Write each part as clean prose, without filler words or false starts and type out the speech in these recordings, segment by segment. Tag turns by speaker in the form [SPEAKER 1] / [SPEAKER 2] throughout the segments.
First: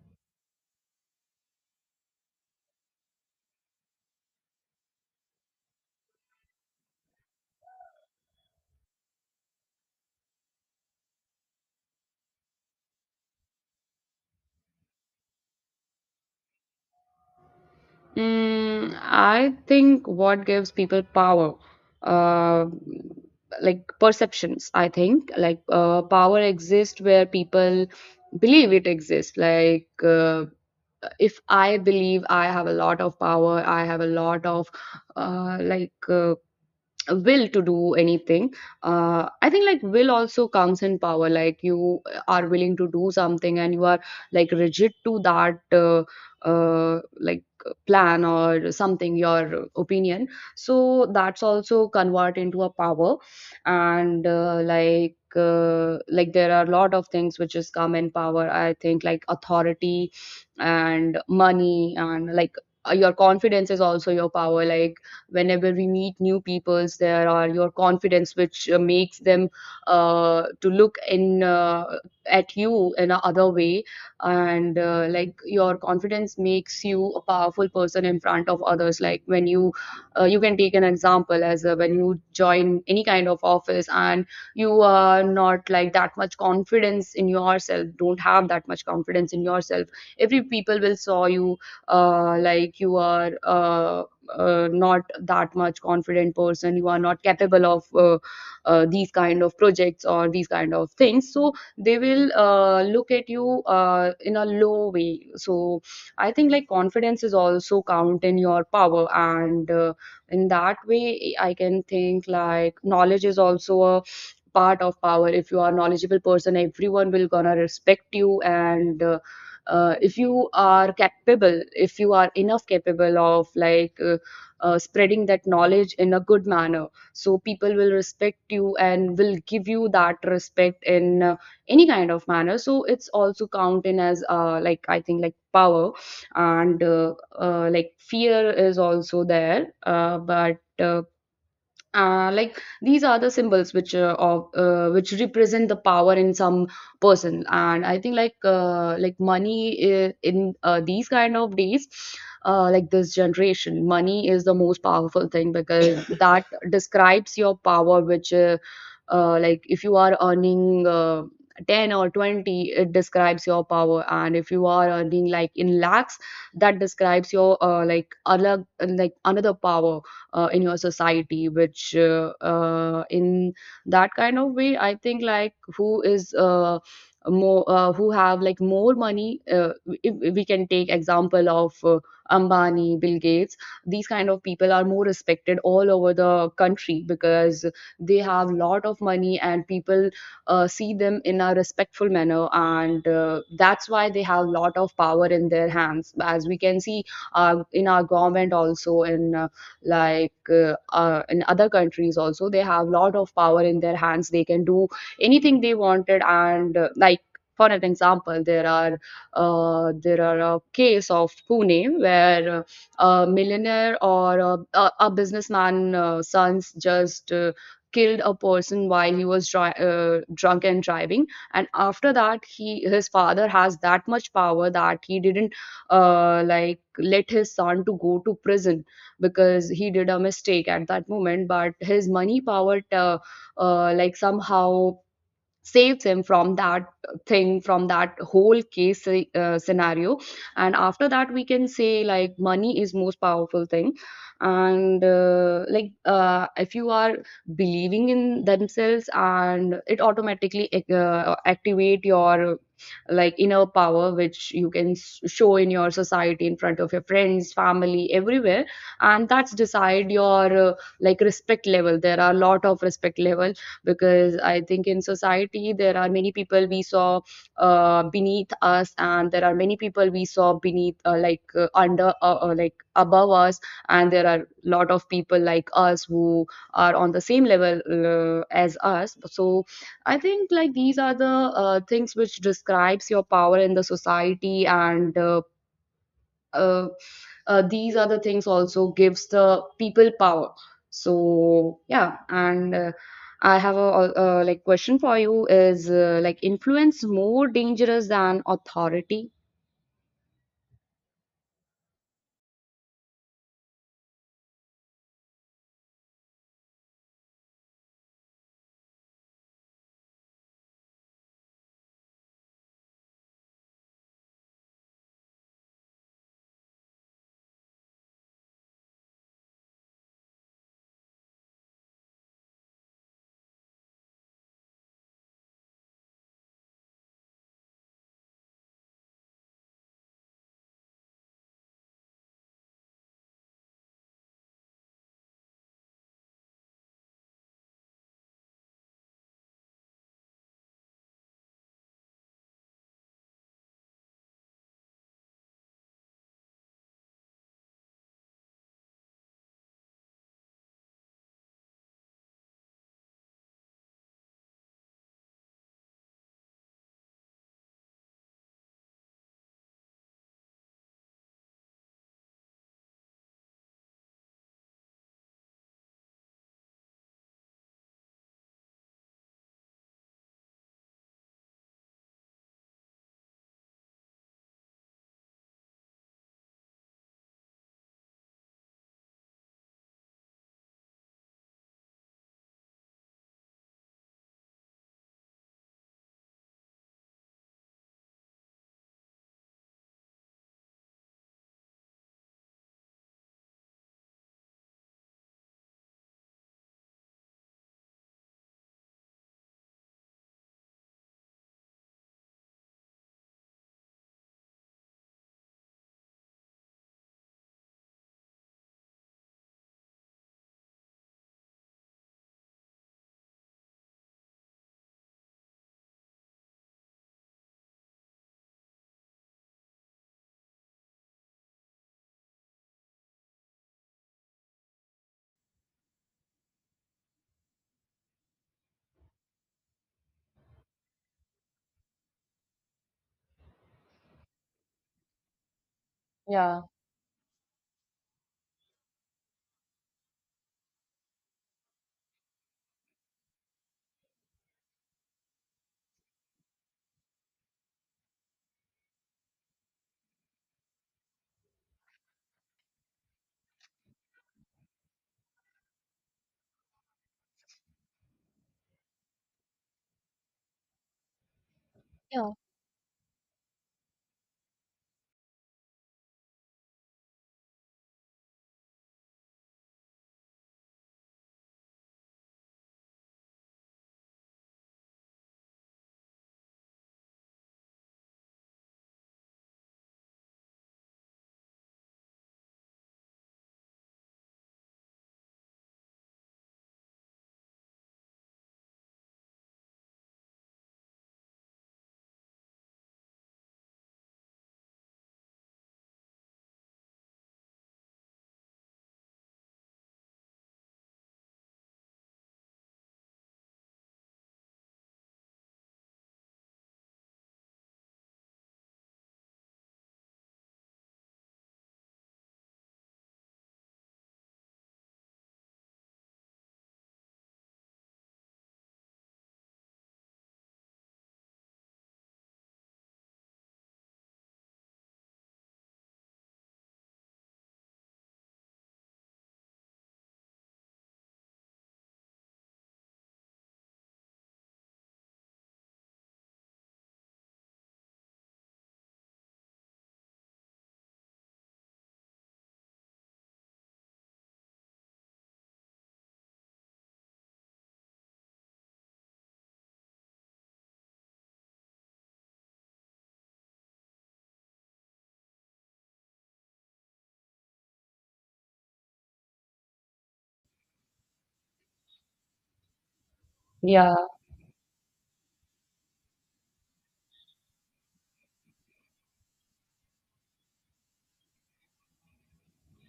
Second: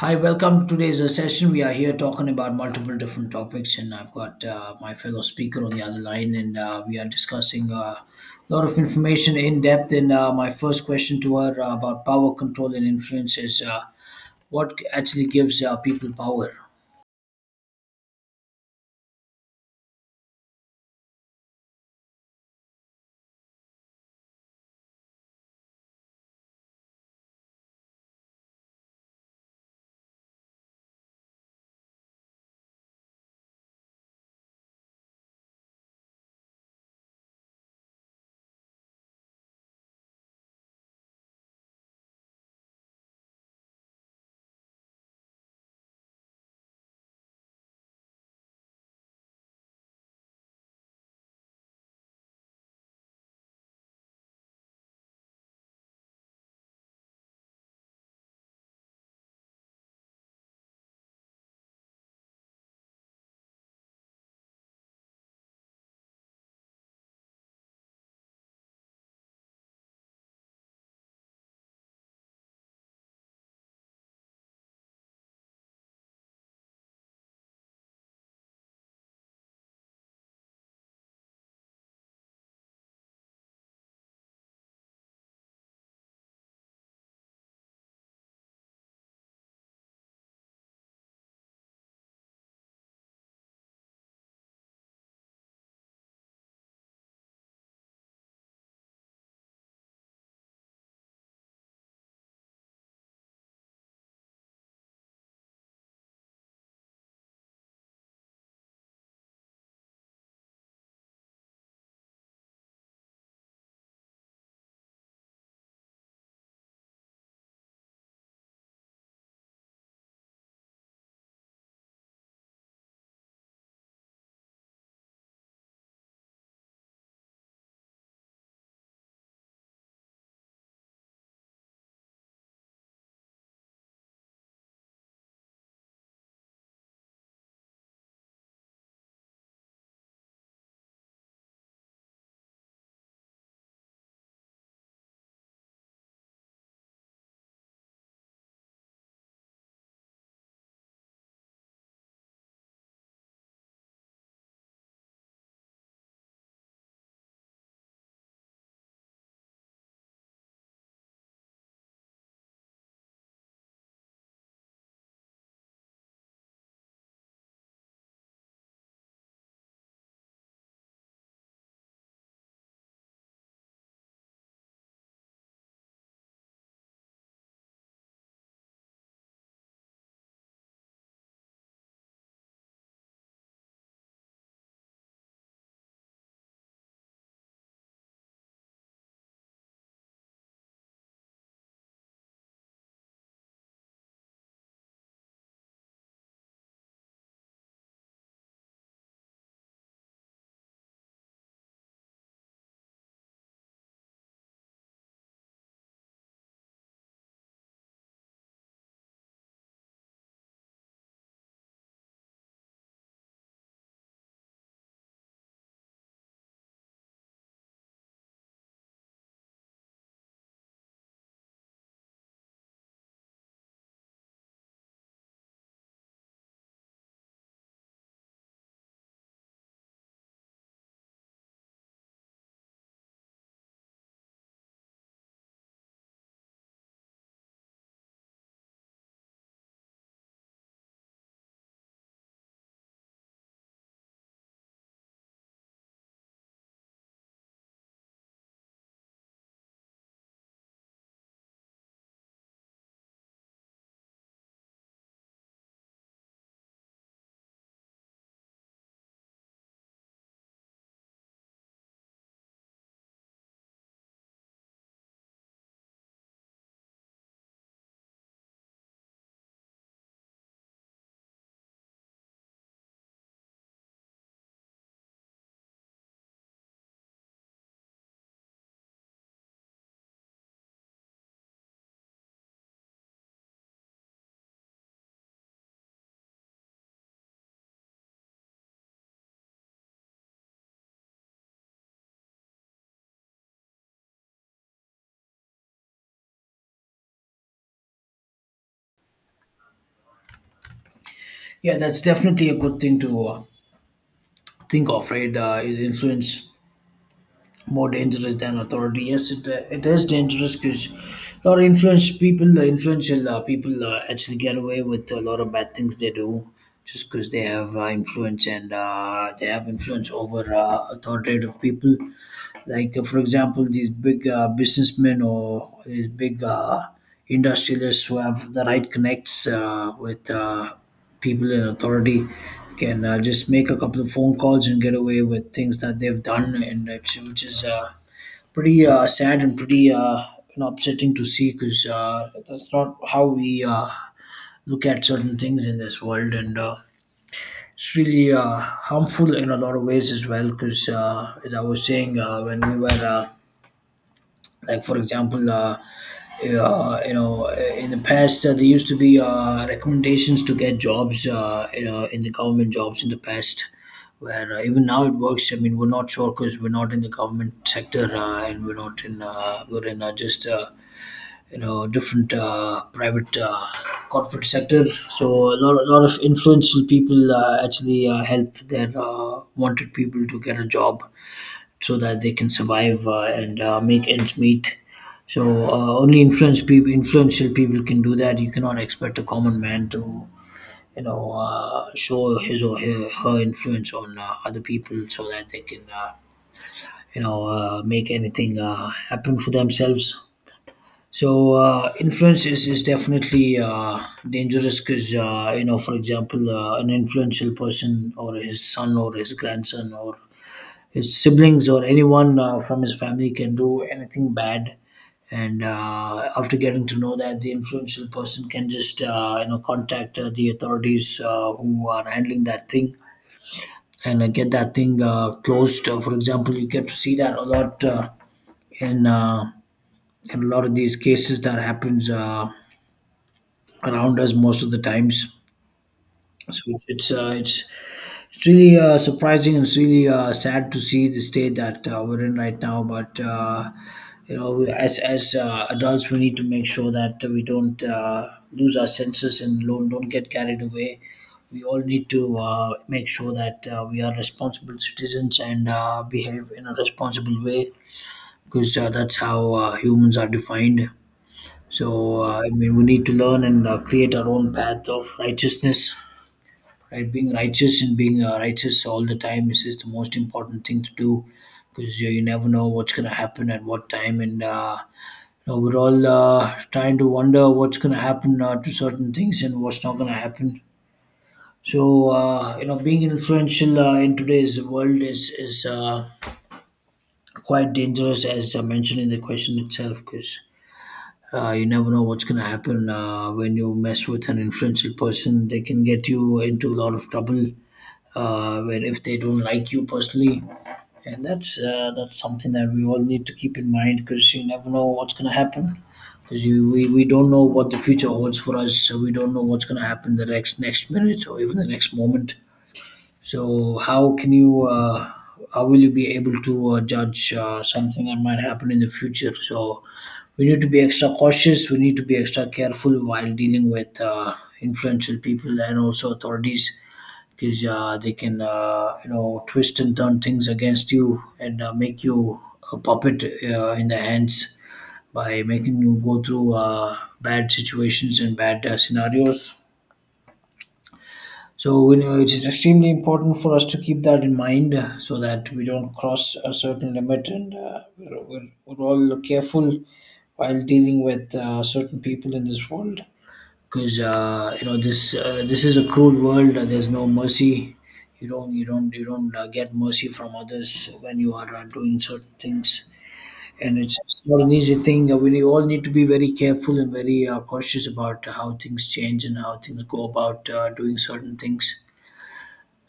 [SPEAKER 1] Hi, welcome to today's session. We are here talking about multiple different topics, and I've got my fellow speaker on the other line, and we are discussing a lot of information in depth. And my first question to her about power, control and influence is what actually gives people power?
[SPEAKER 2] Mm, I think what gives people power, uh, like perceptions, I think, power exists where people believe it exists. If I believe I have a lot of power, I have a lot of uh, like uh, will to do anything. I think like will also comes in power, like you are willing to do something and you are like rigid to that like plan or something, your opinion, so that's also convert into a power. And like there are a lot of things which is come in power. I think like authority and money and like your confidence is also your power. Like whenever we meet new peoples, there are your confidence which makes them to look in at you in a other way. And like your confidence makes you a powerful person in front of others. Like when you you can take an example as when you join any kind of office and you are not like that much confidence in yourself, don't have that much confidence in yourself, every people will saw you like you are not that much confident person, you are not capable of these kind of projects or these kind of things, so they will look at you in a low way. So I think like confidence is also count in your power. And in that way I can think like knowledge is also a part of power. If you are knowledgeable person, everyone will gonna respect you. And if you are capable, if you are enough capable of spreading that knowledge in a good manner, so people will respect you and will give you that respect in any kind of manner, so it's also counted as like, I think like power. And like fear is also there, but like these are the symbols which which represent the power in some person. And I think like money in these kind of days, like this generation, money is the most powerful thing, because that describes your power which like if you are earning 10 or 20, it describes your power. And if you are earning like in lakhs, that describes your like other, like another power in your society, which in that kind of way, I think like who is more who have like more money. If we can take example of Ambani, Bill Gates, these kind of people are more respected all over the country because they have lot of money, and people see them in a respectful manner. And that's why they have lot of power in their hands, as we can see in our government also, in other countries also, they have a lot of power in their hands, they can do anything they wanted. And like for an example, there are a case of Pune where a millionaire or a businessman sons just killed a person while he was drunk and driving. And after that, he his father has that much power that he didn't like let his son to go to prison because he did a mistake at that moment. But his money power like somehow saves him from that thing, from that whole case scenario. And after that, we can say like money is most powerful thing. And if you are believing in themselves, and it automatically activate your like inner power, which you can show in your society, in front of your friends, family, everywhere. And that's decide your like respect level. There are a lot of respect level, because I think in society there are many people we saw beneath us, and there are many people we saw beneath, like under, like above us, and there are lot of people like us who are on the same level as us. So I think like these are the things which describes your power in the society. And uh, these other things also gives the people power. So yeah. And I have a question for you is like, influence more dangerous than authority?
[SPEAKER 1] Yeah, that's definitely a good thing to think of, right? Is influence more dangerous than authority? Yes, it, it is dangerous because a lot of influence people, influential people actually get away with a lot of bad things they do just because they have influence, and they have influence over authoritative people, like for example these big businessmen or these big industrialists who have the right connects with people in authority. Can just make a couple of phone calls and get away with things that they've done, and which is pretty sad and pretty upsetting to see because that's not how we look at certain things in this world. And it's really harmful in a lot of ways as well because as I was saying when we were like for example you know in the past, there used to be recommendations to get jobs, you know, in the government, jobs in the past. Where even now it works, I mean, we're not sure because we're not in the government sector, and we're not in we're in just you know different private corporate sector. So a lot of influential people actually help their wanted people to get a job so that they can survive and make ends meet. So only influential people can do that. You cannot expect a common man to, show his or her influence on other people so that they can, make anything happen for themselves. So influence is definitely dangerous because, for example, an influential person or his son or his grandson or his siblings or anyone from his family can do anything bad, and after getting to know that, the influential person can just contact the authorities who are handling that thing and get that thing closed. For example, you get to see that a lot in uh, in a lot of these cases that happens around us most of the times.
[SPEAKER 2] Yeah.
[SPEAKER 1] So it's it's really surprising, and it's really sad to see the state that we're in right now. But we, as adults, we need to make sure that we don't lose our senses and don't get carried away. We all need to make sure that we are responsible citizens and behave in a responsible way because that's how humans are defined. So
[SPEAKER 2] Yeah.
[SPEAKER 1] I mean, we need to learn and create our own path of righteousness, right? Being righteous and being righteous all the time is just the most important thing to do because you never know what's going to happen at what time. And we're all trying to wonder what's going to happen to certain things and what's not going to happen. So being influential in today's world is quite dangerous, as I mentioned in the question itself, because you never know what's going to happen when you mess with an influential person. They can get you into a lot of trouble where if they don't like you personally, and that's something that we all need to keep in mind, because you never know what's gonna happen. Because you we don't know what the future holds for us, so we don't know what's gonna happen the next minute or even the next moment. So how can you how will you be able to judge something that might happen in the future? So we need to be extra cautious. We need to be extra careful while dealing with influential people and also authorities, because they can twist and turn things against you and make you a puppet in their hands by making you go through bad situations and bad scenarios. So, you know, it's extremely important for us to keep that in mind so that we don't cross a certain limit, and we're all careful while dealing with certain people in this world, because this this is a cruel world. There's no mercy. You don't you don't get mercy from others when you are doing certain things, and
[SPEAKER 2] Yeah,
[SPEAKER 1] it's not an easy thing. We need- all need to be very careful and very cautious about how things change and how things go about doing certain things.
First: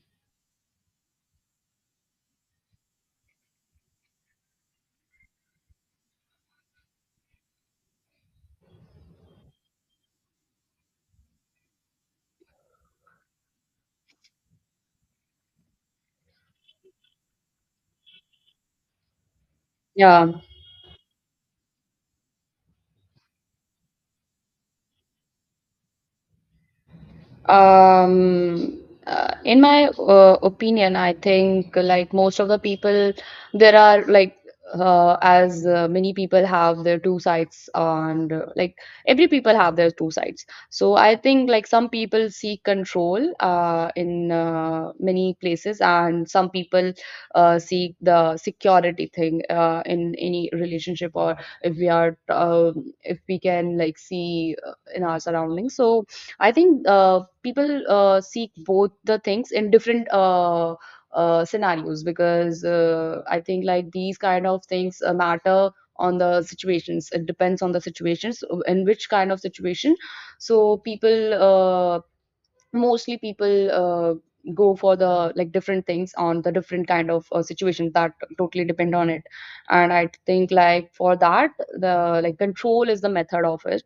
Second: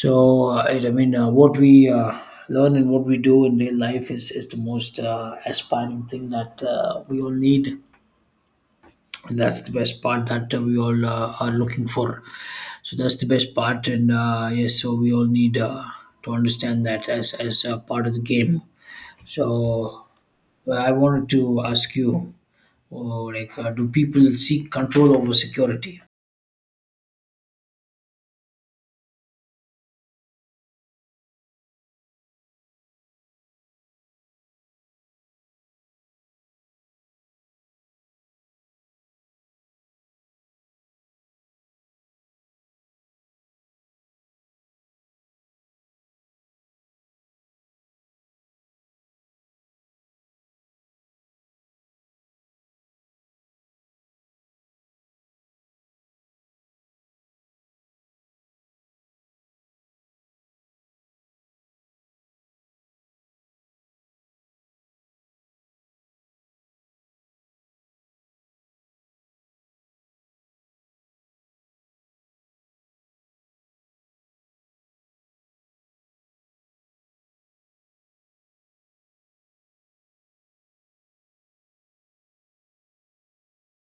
[SPEAKER 1] So I mean, what we learn and what we do in real life is the most aspiring thing that we all need, and that's the best part that we all are looking for. So that's the best part, and yes, so we all need to understand that as a part of the game. So,
[SPEAKER 2] yeah.
[SPEAKER 1] well, I wanted to ask you, oh, like, do people seek control over security?
[SPEAKER 2] Um, in my opinion, I think like most of the people, there are like as many people have their two sides, and like every people have their two sides. So I think like some people seek control in many places, and some people seek the security thing in any relationship, or if we are if we can like see in our surroundings. So I think people seek both the things in different scenarios, because I think like these kind of things matter on the situations. It depends on the situations in which kind of situation. So people mostly, people go for the like different things on the different kind of situations, that totally depend on it. And I think like for that, the like control is the method of it.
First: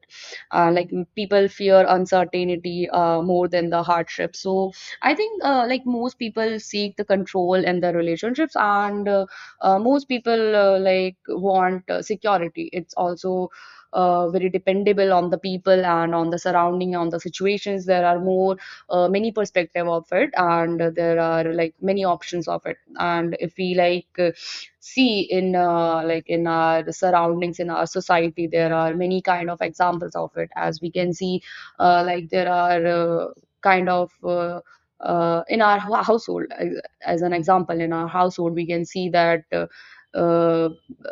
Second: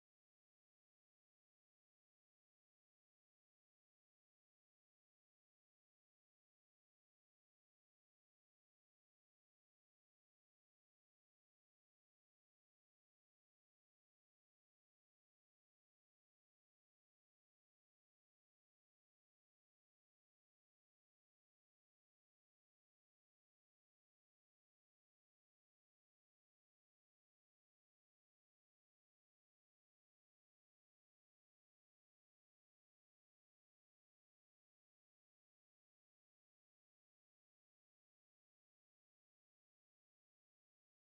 [SPEAKER 2] People fear uncertainty more than the hardship. So I think like most people seek the control in their relationships. And most people like want security. It's also very dependable on the people and on the surrounding, on the situations. There are more many perspective of it, and there are like many options of it. And if we see in like in our surroundings, in our society, there are many kind of examples of it, as we can see like there are kind of uh, in our household as an example. In our household, we can see that uh,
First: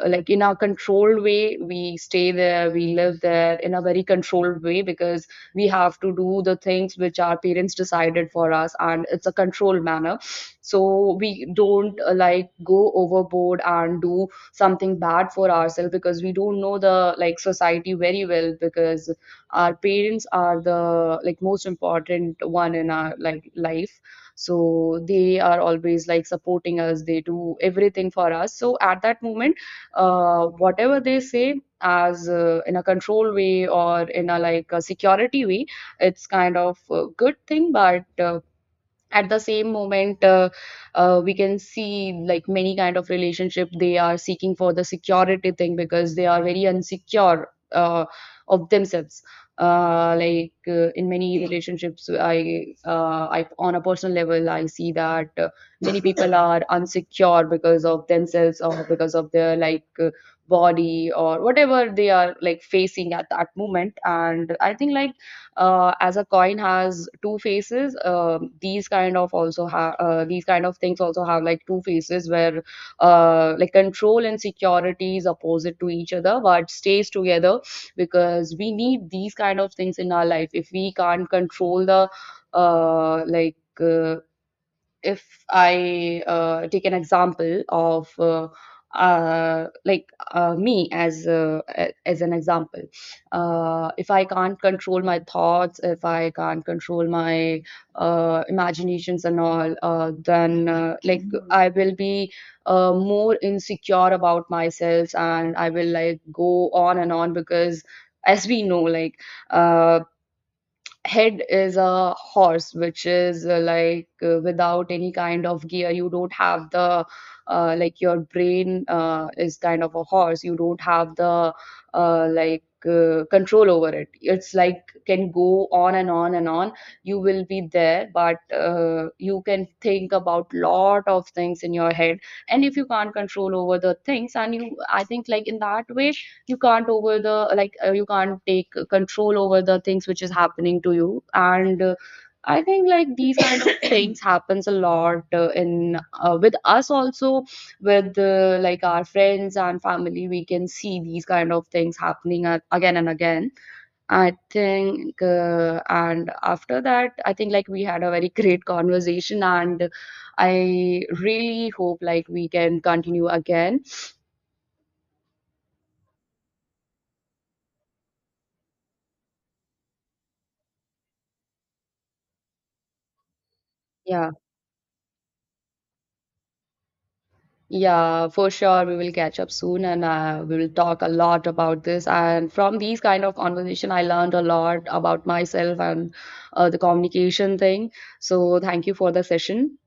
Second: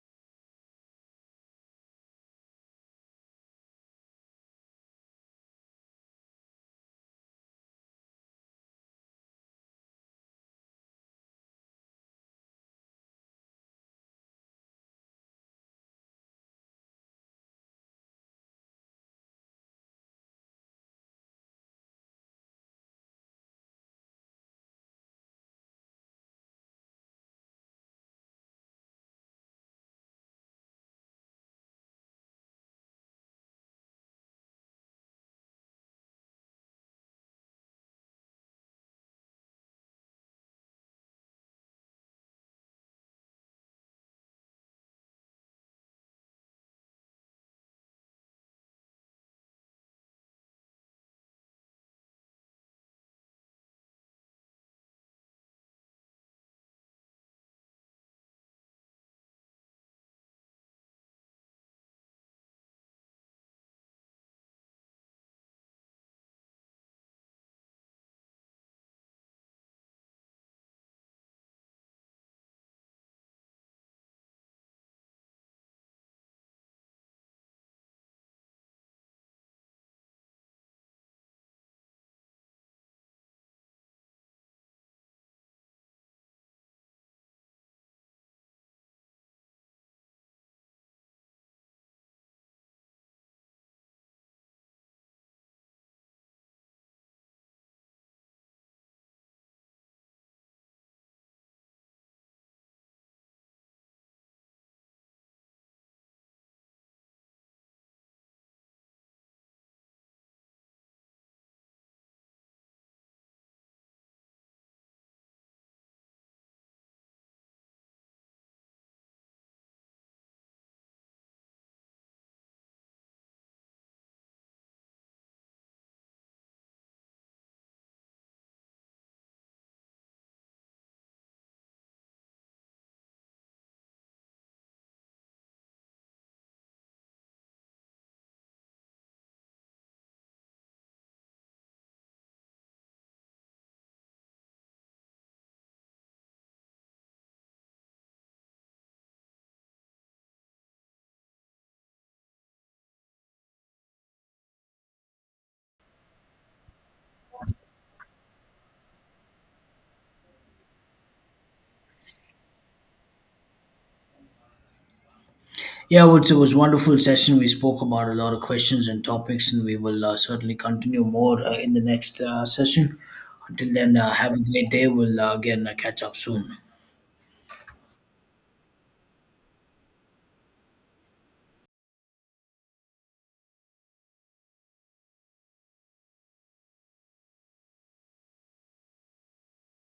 [SPEAKER 2] like in a controlled way we stay there, we live there in a very controlled way, because we have to do the things which our parents decided for us, and it's a controlled manner. So we don't like go overboard and do something bad for ourselves, because we don't know the like society very well. Because our parents are the like most important one in our like life, so they are always like supporting us, they do everything for us. So at that moment, whatever they say as in a control way or in a like a security way, it's kind of a good thing. But at the same moment, we can see like many kind of relationship, they are seeking for the security thing because they are very insecure of themselves. In many relationships, I on a personal level I see that many people are insecure because of themselves or because of their body or whatever they are like facing at that moment. And I think like as a coin has two faces, um, these kind of also have these kind of things also have like two faces, where like control and security is opposite to each other but stays together, because we need these kind of things in our life. If we can't control the uh, like uh, if I take an example of me as as an example, if I can't control my thoughts, if I can't control my imaginations and all, then like I will be more insecure about myself, and I will like go on and on. Because as we know, uh, head is a horse which is without any kind of gear. You don't have the like your brain is kind of a horse, you don't have the uh, like control over it. It's like can go on and on and on. You will be there, but you can think about lot of things in your head. And if you can't control over the things, and you, I think like in that way you can't over the you can't take control over the things which is happening to you. And I think like these kind of things happens a lot in with us also, with like our friends and family. We can see these kind of things happening again and again, I think. And after that, I think like we had a very great conversation, and I really hope like we can continue again.
[SPEAKER 1] Yeah, well, it was a wonderful session. We spoke about a lot of questions and topics, and we will certainly continue more in the next session. Until then,
[SPEAKER 2] Yeah.
[SPEAKER 1] have a great day. We'll again catch up soon.
[SPEAKER 2] Yeah, for sure. We will catch up soon, and we will talk a lot about this. And from these kind of conversation, I learned a lot about myself and the communication thing. So thank you for the session.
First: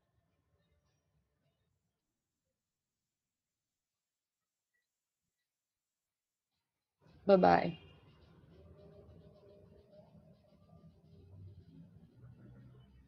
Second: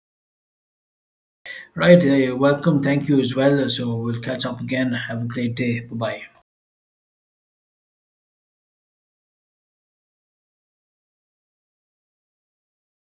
[SPEAKER 1] Right, you're welcome. Thank you as well. So we'll catch up again. Have a great day. Bye bye.
[SPEAKER 2] Bye bye.